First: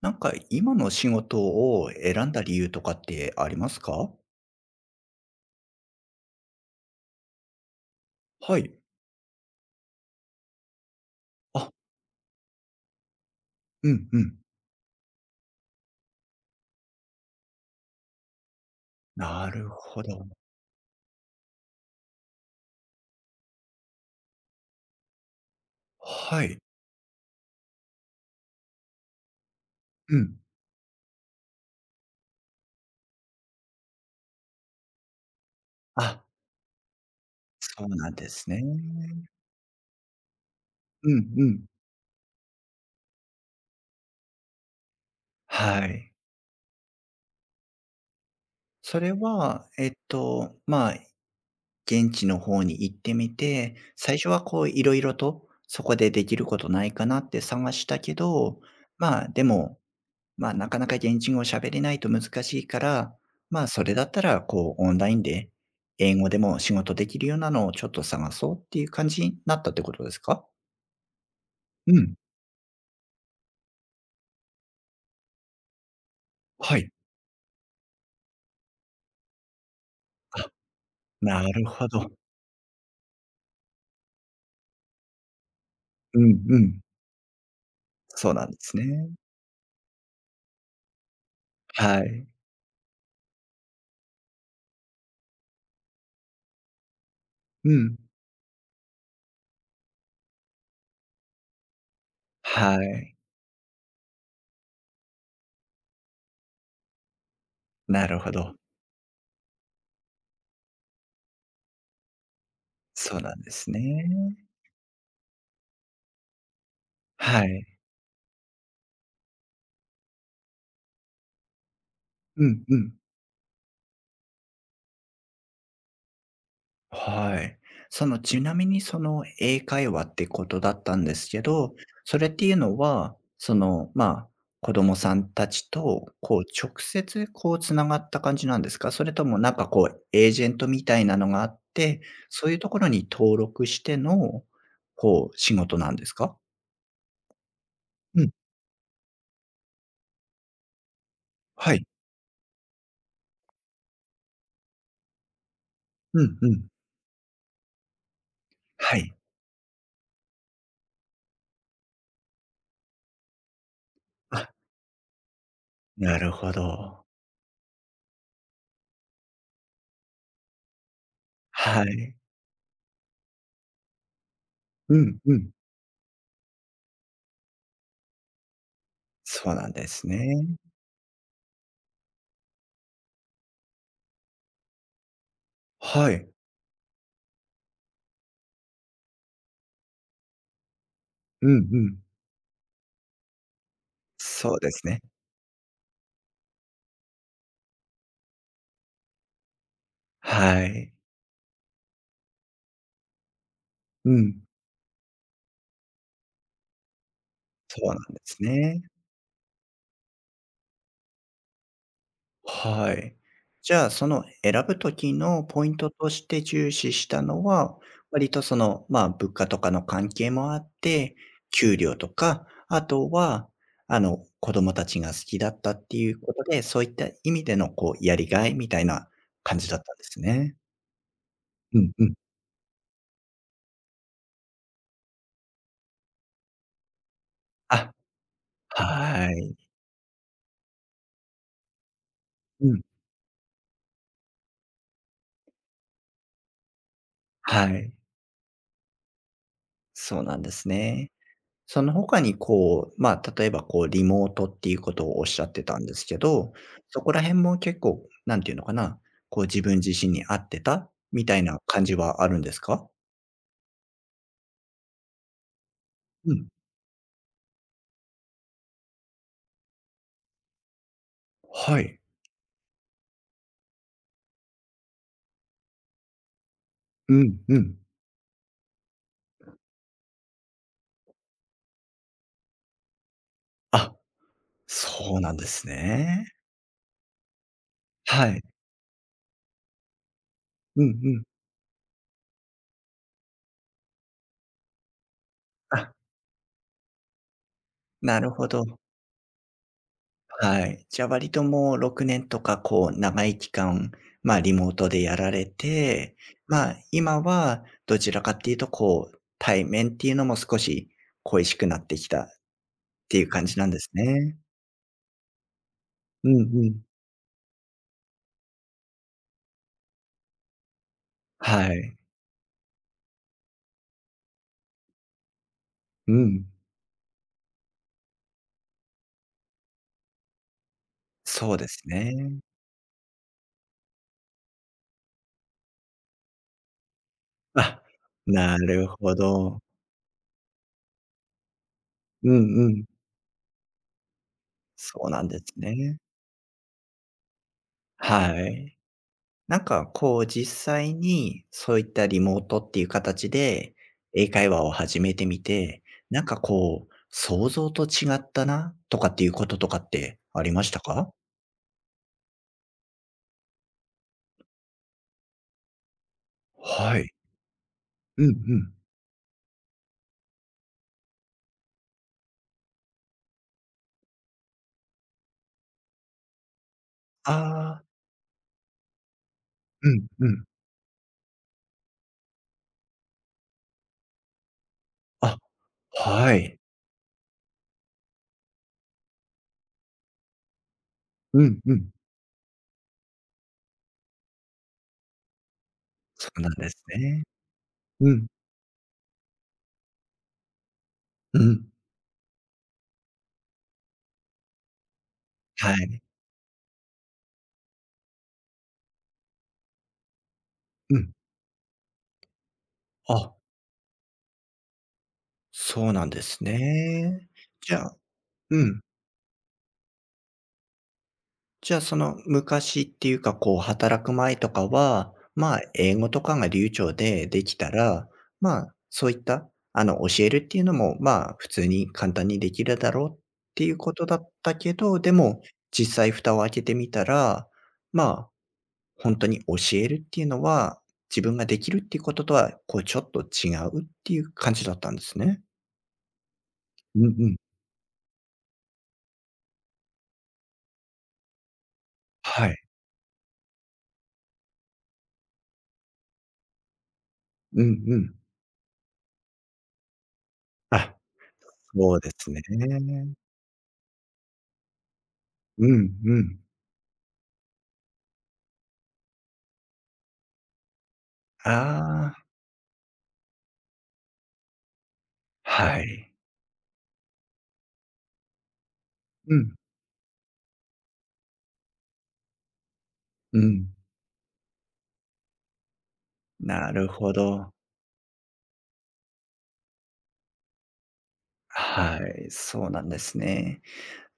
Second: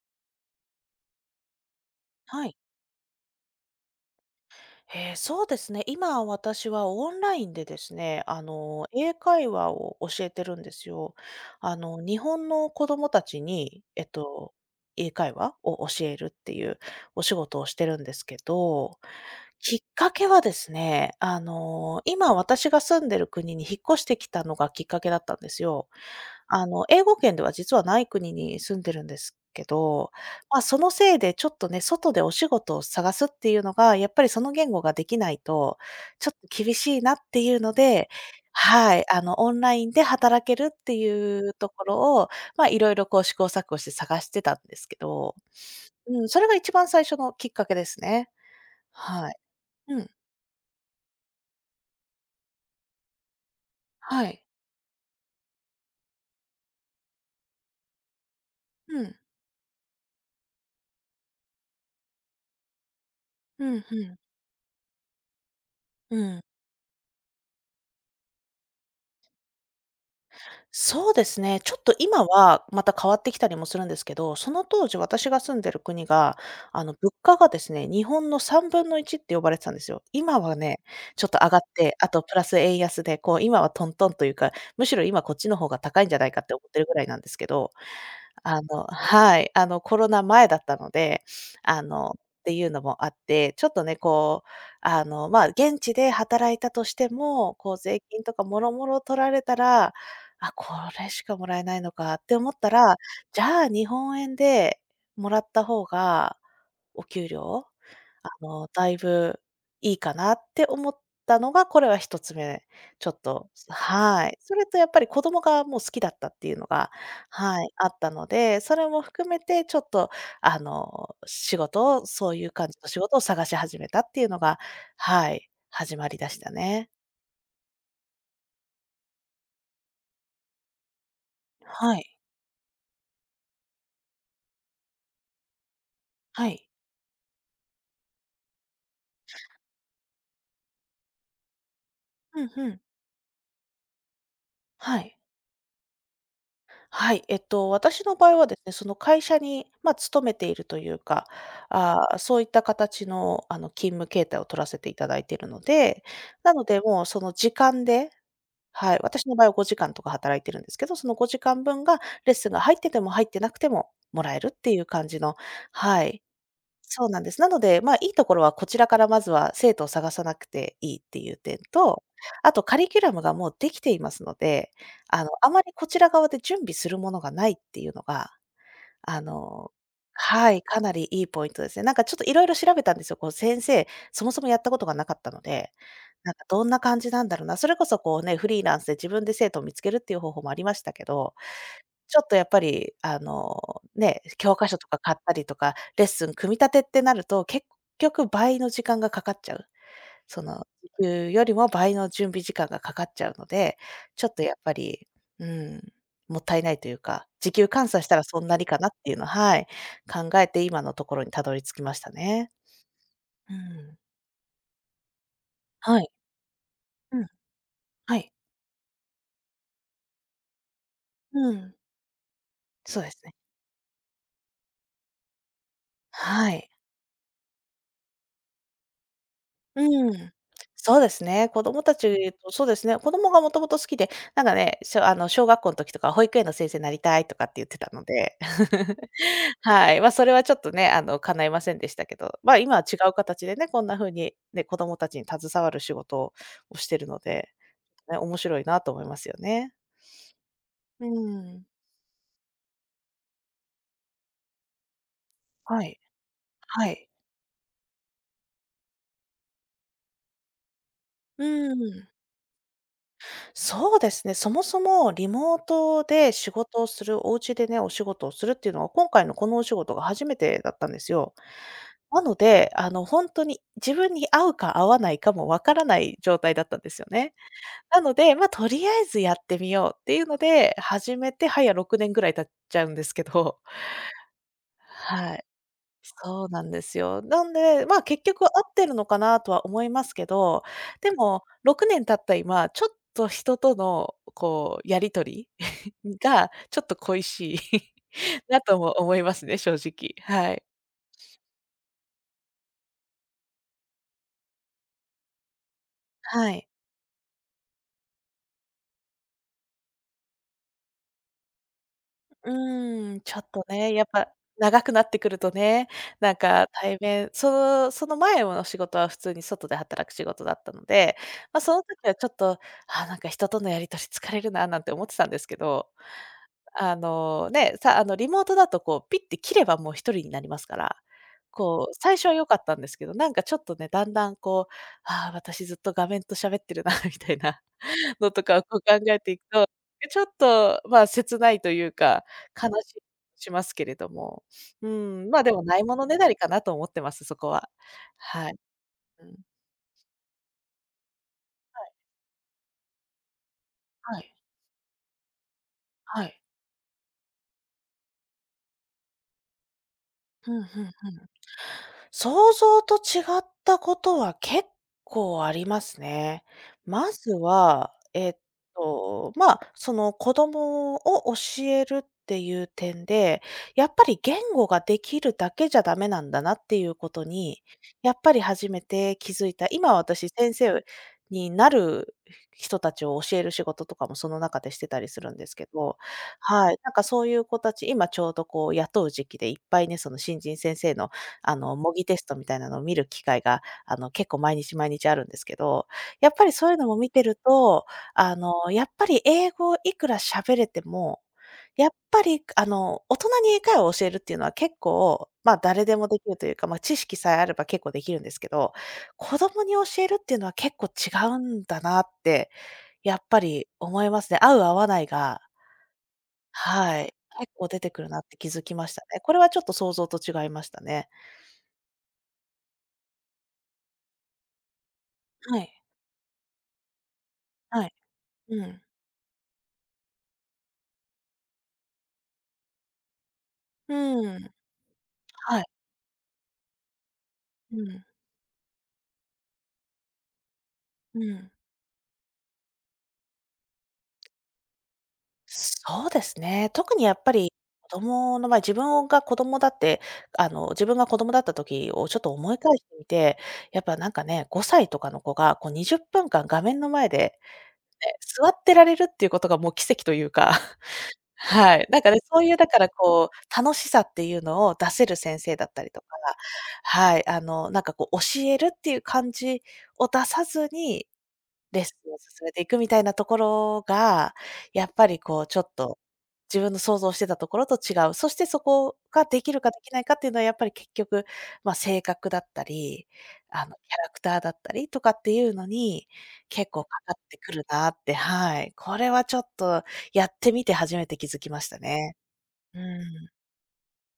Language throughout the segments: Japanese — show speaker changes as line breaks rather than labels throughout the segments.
なんか今の仕事を選んだ
は
理
い。
由とかってありますか？
そうですね。今、私はオンラインでですね、
はい。
英会話を教えてるんですよ。
あ、
日本の子供たちに、
うんうん。
英会話を教えるっていうお仕事をしてるんですけど、
なる
きっ
ほ
か
ど。
けはですね、今私が住んでる国に引っ越してきたのがきっかけだったんですよ。
はい。
あの、英語圏では実はない国に住んでるんですけど、
うん。
まあ、そのせいでちょっとね、外でお仕事を探すっていうのが、やっぱりその言語ができないと、
あ、
ちょっと厳しいなっていうの
そう
で、
なんですね。
はい、オンラインで働けるって
うん
い
う
う
ん。
ところを、まあ、いろいろこう試行錯誤して探してたんですけど、
はい。
うん、それが一番最初のきっかけですね。
それ
はい。
は、
うん、
現地の方に行ってみて、最
は
初は
い。
こう色々と、そこでできることないかなって探したけど、
うん、
まあ、でもまあ、なかなか現地語を喋れないと難しいから、ま
う
あ、
ん、
それだ
う
っ
ん、
たら、こう、オンラインで、英
う
語で
ん。
も仕事できるようなのをちょっと探そうっていう感じになったってことですか？
そうですね。ちょっと
うん、
今はまた変わってきたりもするんですけど、その当時私が住んでる国が、
はい。
物価がですね、日本の3分の1って呼ばれてたんですよ。今
あ、
はね、ちょっと
な
上がっ
るほ
て、あ
ど。
とプラス円安で、こう、今はトントンというか、むしろ今こっちの方が高いんじゃ
う
ない
ん
かって
う
思って
ん。
るぐらいなんですけど、
そうなんで
あ
す
の
ね。
はい、コロナ前だったので、
はい。
っていうのもあって、ちょっとね、こう、まあ、現地で働いたとしても、
う
こう、
ん。
税金とかもろもろ取られたら、あ、これしかもらえないのかって思った
は
ら、
い。
じゃあ日本円でもらった方が、お給料、
なるほど。
だいぶいいかなって思ったのが、これは一つ目、ちょ
そう
っ
なん
と
です
は
ね。
い。それとやっぱり子供がもう好きだったっていうのが、
は
は
い。
い、あったので、それも含めてちょっと、仕事をそう
う
いう
ん
感
う
じの
ん。
仕事を探し始めたっていうのが、はい、始まりだしたね。
はい。その、ちなみにその英会話ってことだったんですけど、
はい、
それっていうのは、子供さんたちと、こう、
はい。
直接、こう、つながった感じなんですかそれとも、エージェントみたいなのがあって、
う
そ
ん
ういうと
う
こ
ん。
ろに登録しての、
はい。
こう、仕事なんですか
はい、私の
う
場
ん。
合はですね、その会社に、まあ、勤めているというか、
はい。
そういった形の、勤務形態を取らせていただいているので、
うんう
なの
ん。
で、もうその時間では
は
い、
い。
私の場合は5時間とか働いてるんですけど、その5時間分がレッスンが入ってても入ってなくてももらえる
あ、
っていう感じの、は
な
い、
るほど。
そうなんです。なので、まあ、いいところはこちらからまずは生徒を探さなくていいっていう点
は
と、
い。
あとカリキュラムがもうできていますので、
うんうん。
あまりこちら側で準備するものがないっていうのが、あ
そうな
の
んです
は
ね。
い、かなりいいポイントですね。なんかちょっといろいろ調べたんですよ。こう先生、そもそもやったことがなかったので、
はい。
なんかどんな感じなんだろうな。それこそこうね、フリーランスで自分で生徒を見つけるっていう方法もありましたけど、
うんうん。
ちょっとやっぱり、あの、ね、
そ
教
う
科
で
書
す
とか
ね。
買ったりとか、レッスン組み立てってなると、結局倍の時間がかかっちゃう。そ
は
の、時
い。
給よりも倍の準備時間がかかっちゃうので、
う
ちょっ
ん、
とやっぱり、うん、もったいないというか、時給
そう
換
なん
算
で
したらそ
す
んなにか
ね。
なっていうの、はい、考えて今のところにたどり着きましたね。
はい。
う
じゃあ、
ん。
その選ぶ時のポイント
は
と
い。
して重視し
う
た
ん、
のは、
は
割
い。
とその、まあ、物価とかの関係もあって、
うん、
給料とか、あ
そう
と
ですね。
は、子供たちが好きだったっていうこと
は
で、
い。
そういった意味でのこう、やりがいみたいな感じだったんで
う
す
ん。
ね。
そうですね。子
う
供
ん
た
うん。
ちとそうですね、子供がもともと好きで、なんかね、あの、小学校の時とか保育園の先生になりたいとかって言ってた
あ、
ので。
はい。
はい。まあ、それはちょっとね、叶いませんでしたけど、まあ、
う
今
ん。
は違う形でね、こんな風にね、子供たちに携わる仕事をしてるので、
はい。
ね、面白いなと思いますよね。
そうなんです
う
ね。
ん。
その他にこう、まあ、例えばこうリモートっていうことをおっしゃってた
は
んで
い。
すけど、
は
そ
い。
こら辺も結構、なんていうのかな、こう自分自身に合ってたみたいな
う
感じ
ん。
はあるんですか？
そうですね、そもそもリモート
う
で
ん。
仕事をする、お家でね、お仕事をするっていうのは、今回のこのお仕事が初めてだったんですよ。
はい。
なので、本当に自分に合うか合わないかもわからない状態だったんですよ
う
ね。
んうん。
なので、まあ、とりあえずやってみようっていうので、始めてはや6年ぐらい経っちゃうんですけど。
あ、そうな
は
ん
い。
ですね。
そうなんですよ。なんで、まあ、結
はい。
局合ってるのかなとは思いますけど、
うん
で
うん。
も6年経った今、ちょっと人とのこうやり取
あ、
り がちょっと恋しい
なるほ
な
ど。
とも思いますね、正直。はい。
はい。じゃあ割ともう6年とか、こう長い期間、まあリモートでやられて、
はい。
まあ今はどちらかっていうと、こう対面っていうのも少し恋しくなってきたっ
うー
て
ん、
いう
ちょ
感
っ
じ
と
なんです
ね、やっぱ
ね。
長くなってくるとね、
う
な
ん
んか
うん。
対面、その前の仕事は普通に外で働く仕事だったので、まあ、
は
その
い。
時はちょっと、あ、なんか人とのやり取り疲れるななんて思ってたんですけど、
うん。
あの、ね、さあの、リモートだとこう、ピッて切ればもう一人になりますから、
そうです
こう、最初は
ね。
良かったんですけど、なんかちょっとね、だんだんこう、ああ、私ずっと画面と喋ってるな みたいな
あ、
のと
な
かをこう
る
考
ほ
えていく
ど。
と、ちょっと、まあ、切ないというか、
うんう
悲
ん。
しいしますけれども、う
そうなん
ん、
で
まあ、
す
でもないも
ね。
のねだりかなと思ってます、そこは。
は
はい。
い。
うん。
なんかこう実際に、そういったリモートっていう形で、
は
英
い、
会話を始めてみて、なん
は
か
い。
こう、想像と違ったなとかっていうこととかってあり
うんうんう
ました
ん。
か？
想像と違ったことは結構ありますね。
はい。
まずは、
うんうん。
まあ、その子供を教えるっていう点で、やっぱり言語ができるだけじゃダメなんだなっていうことに、
ああ。
やっぱり初めて気づいた。
う
今
んう
私
ん。
先生になる人たちを教える仕事とかもその中でしてたりするん
あ、
ですけど、
はい。
はい、なんかそういう子たち、今ちょうどこう雇う時期でいっぱいね、その新人先生の、
うんうん。
模擬テストみたいなのを見る機会が、結構毎日毎日あるんですけど、
そ
やっ
う
ぱ
なん
りそ
で
ういう
す
のも見
ね。
てると、
うん。
やっぱり英語いくら喋れても、
うん。
やっぱり、大人に英会話を教えるっていうのは結構、まあ、
は
誰で
い。
もできるというか、まあ、知識さえあれば結構できるんですけど、子供に教えるっていうのは結構
うん。
違うんだなって、やっ
あ、
ぱり思いますね。合う合わないが、
そうなんです
はい、
ね。
結構
じ
出
ゃ
て
あ
くるなって気づ
う
き
ん。
ましたね。これはちょっと想像と違いましたね。
じゃあ、その昔っていうか、こう働く前とかは、ま
は
あ、
い、
英語とかが流暢でできた
はい、
ら、
うん。
そういった、教えるっていうのも、まあ、普通に簡単にできるだろうっていうことだ
う
っ
ん。
たけど、でも、
はい。
実際蓋を開けてみたら、
う
ま
ん。
あ、本当に教えるっていうのは、
う
自分が
ん。
できるっていうこととは、こうちょっと違うっていう感じだったんですね。
そうですね。特
うん
にやっ
う
ぱ
ん。
り子供の場合、自分が子供だった時をちょっと
は
思
い。
い返してみて、やっぱなんかね、5歳とかの子がこう20分間画面の前で、ね、
うんうん。
座ってられるっていうことがもう奇跡というか、
あ、
はい。
そ
な
う
ん
で
かね、
す
そ
ね。
ういうだからこう、楽しさっていうのを出せる先生
う
だったり
ん
とか、
うん。
はい、なんかこう教えるっていう感じを出さずにレッス
あ
ンを
あ。
進めていくみたいなところが、やっぱりこうちょっ
は
と、
い。
自分の想像してたところと違う。そしてそこが
う
でき
ん。
るかできないかっていうのはやっぱり結局、まあ、性格だったり、
うん。
キャラクターだったりとかっていうのに、結
な
構
る
か
ほ
かって
ど。
くるなって、はい。これはちょっとやってみて初めて気づきました
は
ね。
い、そう
う
なんです
ん。
ね。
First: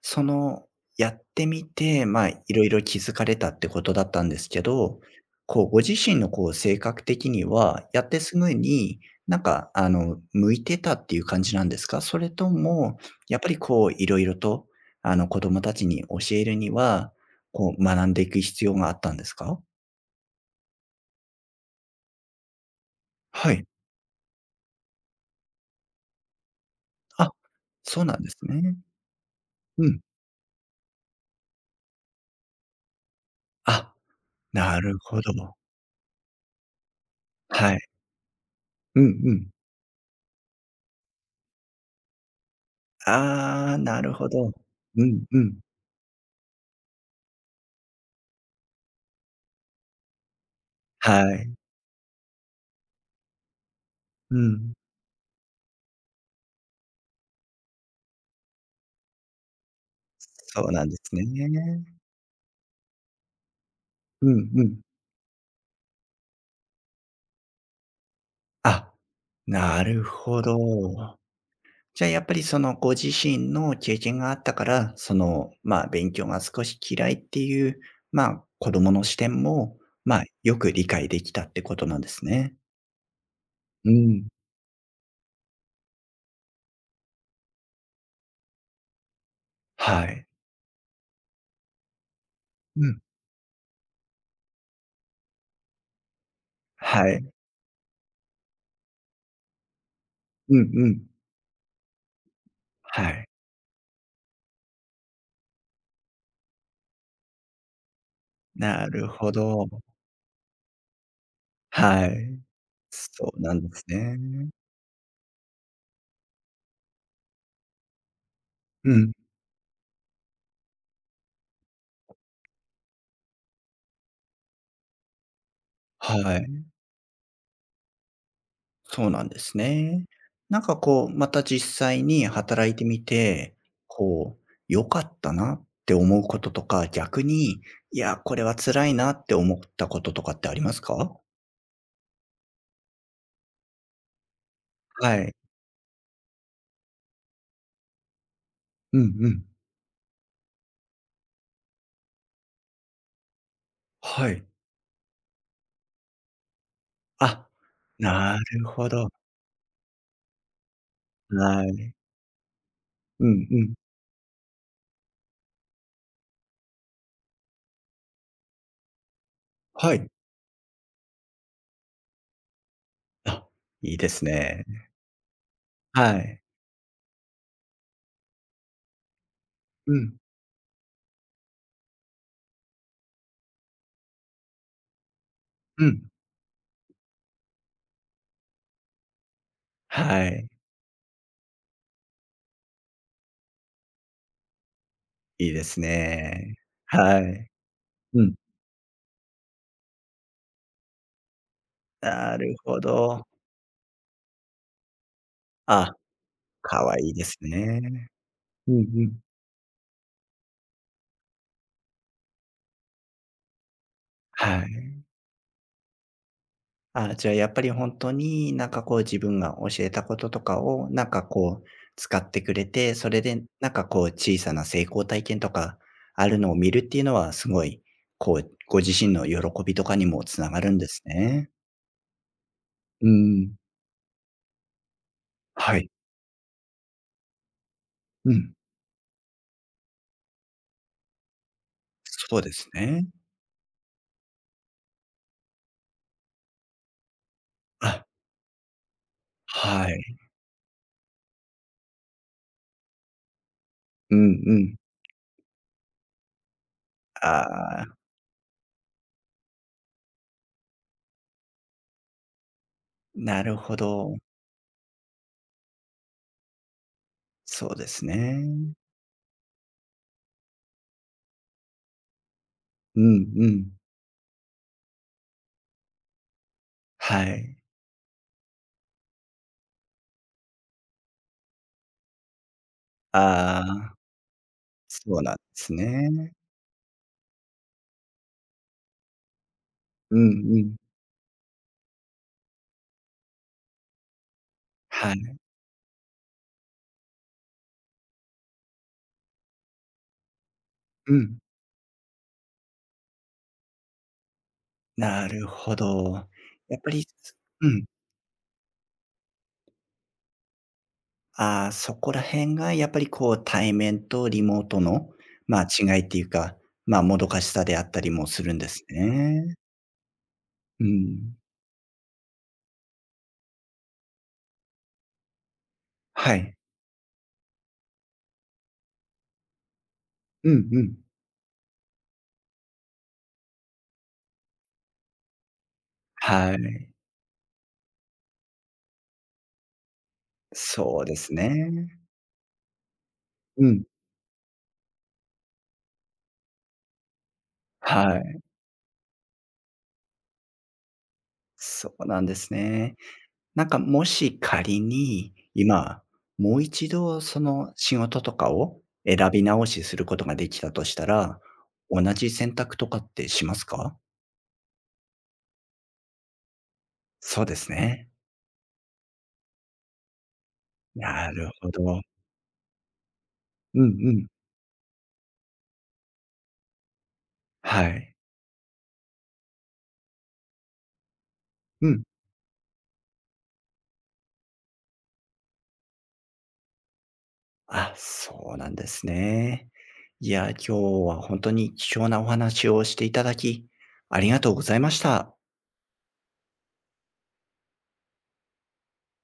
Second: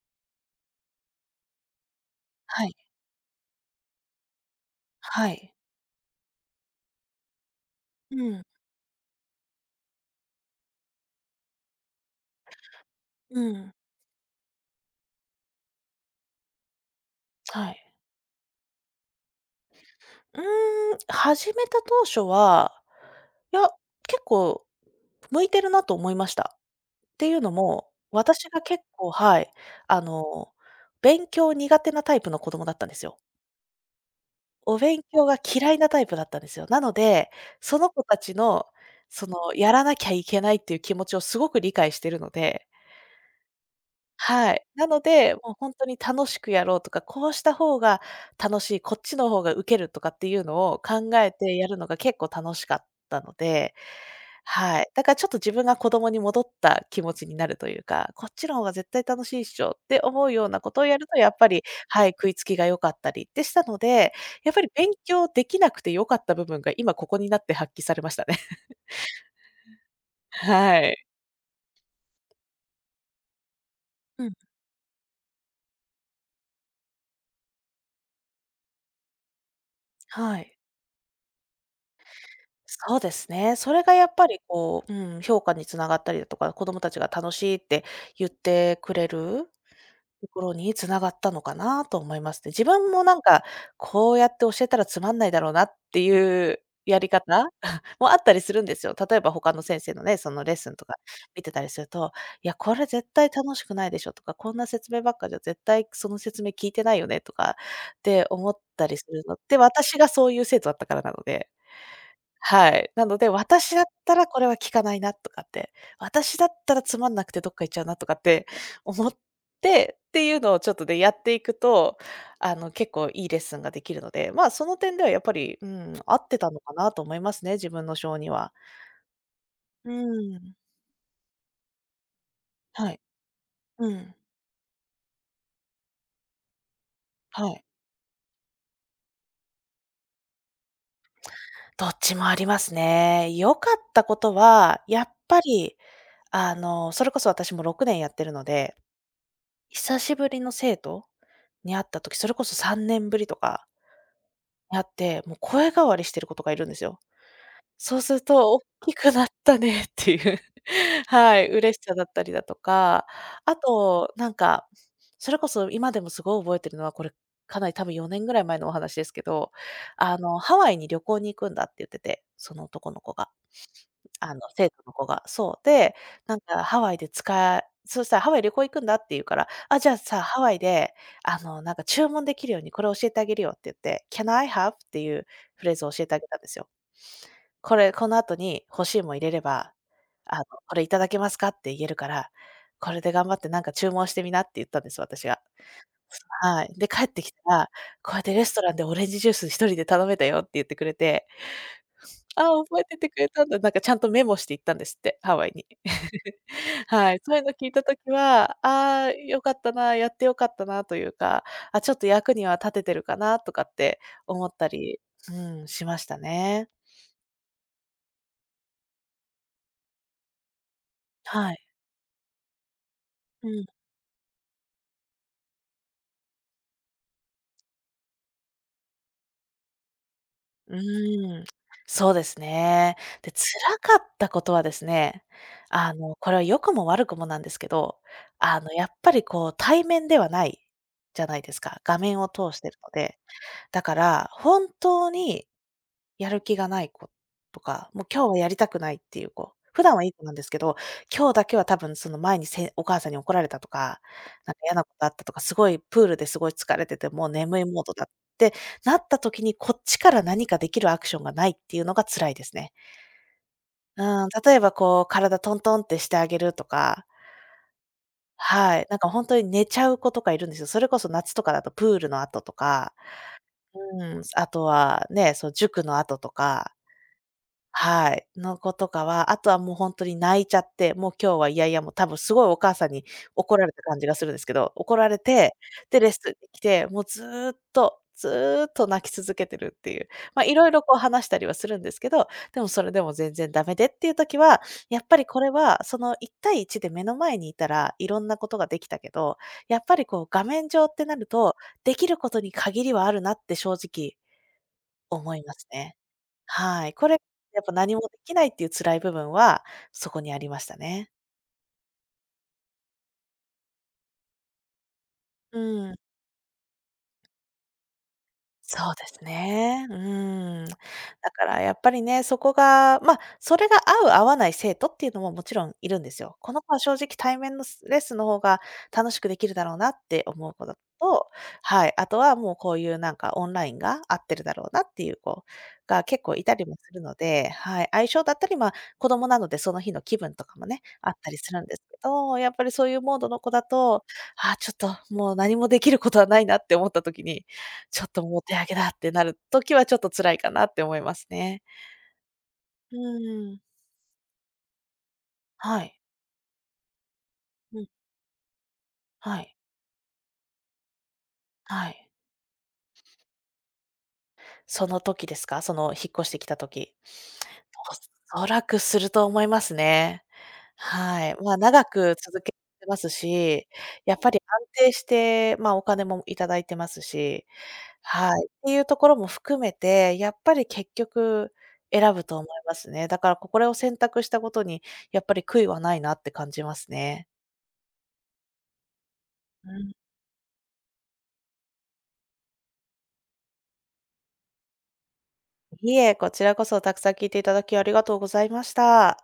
その、やってみて、まあ、いろ
は
い
い。
ろ気づかれたってことだったんですけど、
はい。
こう、ご自身のこう、性格的には、やって
う
す
ん。
ぐに、向いてたっていう感じなんですか？それとも、やっ
う
ぱり
ん。
こう、いろいろと、子供たちに教えるには、
は
こう、
い。
学んでいく必要があったんですか？
う始めた当初は、
は
い
い。
や、結構向いてるなと思いました。って
あ、
いうのも、
そうなんです
私が
ね。
結構はい、
うん。
あの、勉強苦手なタイプの子供だったんですよ。
あ
お
なる
勉
ほ
強
ど。
が嫌いなタイプだったんですよ。なので、
は
そ
い。
の子たちの、
うんうん。
やらなきゃいけないっていう気持ちをすごく理解してるので、
ああ、なるほど。
はい。なの
うん
で、
う
もう
ん。
本当に楽しくやろうとか、こうした方が楽しい、こっちの方がウケるとかっていうのを考
は
え
い。
てやるのが結構楽しかったので、
うん。
はい。だからちょっと自分が子供に戻った気持ちになるというか、こっちの方が絶対楽しいっしょって思うような
そ
こ
う
と
な
を
んで
やる
す
と、
ね。
やっぱり、はい、食いつきが良かったりでしたので、
うん
やっぱ
う
り
ん。
勉強できなくて良かった部分が今ここになって発揮されましたね。
あ、なる ほ
はい。
ど。じゃあやっぱりそのご自身の経験
う
が
ん、
あったから、勉強が少し嫌いっていう、まあ、子供の視点も、まあ、
は
よ
い。
く理解できたってことなんですね。
そうですね。それ
う
がやっ
ん。
ぱりこう、うん、評価につながったりだとか、子供たちが楽しいって言ってくれる
はい。
ところにつながったのかなと思いますね。自
う
分
ん。
もなんか、こうやって教えたらつまんないだろうなっていうや
は
り
い。
方 もあったりするんですよ。例えば他の先生のね、そのレ
う
ッ
ん
スンと
う
か
ん。
見てたりすると、いや、これ
は
絶
い。
対楽しくないでしょとか、こんな説明ばっかじゃ絶対その説明聞いてないよねとかって思っ
な
たりす
る
る
ほ
のって、
ど。
私がそういう生徒だったからなので。
はい。
はい。なので、
そうなんで
私だ
す
ったらこ
ね。
れは効かないなとかって、私だったらつまんなくてどっか行っちゃうなとかって
う
思
ん。
って、っていうのをちょっとでやっていくと、結構いいレッスンができるので、まあ、その点ではやっぱり、うん、合
は
ってたの
い。
かなと思いますね、自分の性には。
そうなんです
う
ね。
ん。
なんかこう、また実際に働いて
はい。
みて、
うん。
こう、良かったなって思うこととか、逆
は
に、
い。
いや、これは辛いなって思ったこととかってありますか？
どっちもありますね。良かったことは、やっ
はい。
ぱり、それこそ私も6年やってるので
うんうん。
久しぶりの生徒に会った時、それこそ3年ぶりとか
はい。
に会って、もう声変わりしてる子とかいるんですよ。
あ、
そうする
な
と、大
るほ
き
ど。
くなったねっていう はい、
は
嬉し
い。
さだったりだとか、
うん
あ
うん。
と、それこそ今でもすごい覚えてるのは、これ、かなり多分4年ぐらい前のお話ですけど、
はい。
ハワイに旅行に行くんだって言ってて、その男の子が。
あ、いいですね。
生徒の子が。そう。で、
は
なん
い。
かハワイで使えそしたら「ハワイ旅行行くんだ」って言うから、「あ、じゃ
う
あ
ん。
さ、ハワイで、なんか注文できるようにこれ教えてあげるよ」って言って、「Can I have」っていうフレー
う
ズを
ん。
教えてあげたんですよ。「これ、この後に欲しいもん入れれば、
はい。
これいただけますか？」って言えるから、「これで頑張ってなんか注文してみな」って言ったんです、私が。
いいですね。
はい。で、帰っ
は
てきた
い。
ら、「こうや
う
って
ん。
レストランでオレンジジュース一人で頼めたよ」って言ってくれて、
なる
ああ、
ほ
覚えててく
ど。
れたんだ。なんかちゃんとメモして行ったんですって、ハワイに。
あ、可愛い
はい、
で
そ
す
ういうの聞いたと
ね。
きは、
うんう
ああ、
ん。
良かったな、やって良かったなというか、あ、ちょっと役には立ててるかなとかって思っ
は
た
い。
り、うん、しましたね。
あ、じゃあやっぱりほんとに、なんかこう自分が教えたこととかを、なんか
は
こう
い。
使ってくれて、それで
うん。
なんかこう小さな成功体験とかあるのを見るっていうのはすごい、こうご自身の喜びとかにも繋がる
う
んです
ん。
ね。
そうですね。
う
で、
ーん。
辛かったことはですね、
はい。
これは良くも悪くもなんですけど、
うん。
やっぱりこう対面ではないじゃないですか。画面を
そうで
通し
す
てるの
ね。
で。だから、本当にやる気がない子とか、も
あ、
う今日はやりたくないっていう子、普
は
段
い。
はいい子なんですけど、今日だけは多分その前にお母さんに怒られたとか、
うん
な
う
んか嫌
ん。
なことあったとか、すごいプールですごい疲れてて、もう眠いモ
あ
ード
あ、
だってなった時に、こっちから何かできるアクションがないっていうのが辛いですね。
なるほ
う
ど。
ん、例えばこう体トントンってしてあげるとか、
そうですね。
はい、なんか本当に寝ちゃう子とかいるんですよ。それこそ夏とかだとプールの後とか、
うんうん。
うん、あとはね、そう、塾の後とか、
はい。
はい、の子とかは、あとはもう本当に泣いちゃって、もう今日はいやいや、もう多分すごいお母さんに怒
あ
られた感
あ。
じがするんですけど、怒
そ
られ
うなんで
て、
す
で、レッスン
ね。
に来て、もうずーっと、ずーっと泣き続けてるっていう。
うん
まあ、い
う
ろい
ん。
ろこう話したりはするんですけど、でもそれでも全然ダメでっていう時は、やっ
は
ぱり
い。
これはその1対1で目の前にいたら、いろんなことができたけど、やっぱりこう画面上って
う
なる
ん。
と、できることに限りはあるなって正直
な
思い
る
ます
ほ
ね。
ど。やっ
は
ぱ
い。
り
これ、やっ
う
ぱ
ん。
何もできないっていう辛い部分は、そこにありましたね。
ああ、そこら辺がやっぱりこう対面とリモートの、
う
まあ、違
ん。
いっていうか、まあ、もどかしさであったりもするんです
そうです
ね。
ね。うん。だ
うん。
からやっぱりね、そこが、まあ、それが合う合わない生徒っていうのももちろんいるんです
は
よ。こ
い。
の子は正直対面のレッスンの方が楽しくできるだろうなって思
う
う子
ん
だ
うん。
と、はい、あとはもうこういうなんかオンラインが合ってるだろうなっていう子が結構い
は
たりも
い。
するので、はい、相性だったり、まあ、子供なのでその日の気分とかもね、
そう
あっ
で
た
す
りするんですけ
ね。
ど、やっぱりそういうモードの子だ
うん。
と、あーちょっともう何もできることはないなって思った時に、ちょっ
は
ともう
い。
お手上げだってなる時はちょっと辛いかなって思いますね。
そうなんですね。
うーん。
なんかもし仮に、
はい。
今、もう一度その
うん。
仕事とかを選
は
び
い。
直しすることができたとしたら、
は
同
い。
じ選択とかってしますか？
その時ですか？その引っ越してきた時。
そうですね。
おそらくすると思いますね。は
な
い。
る
まあ、
ほ
長
ど。
く続けてますし、
うんう
やっ
ん。
ぱり安定して、まあ、お金もいただいてますし、
はい。
はい。っていうところも含めて、やっぱり結局
うん。
選ぶと思いますね。だからこれを選択したことにやっぱり悔いはないなって感じますね。
あ、そうなんですね。
うん、
いや、今日は本当に貴重なお話をしていただき、ありがとうございました。
いえ、こちらこそたくさん聞いていただきありがとうございました。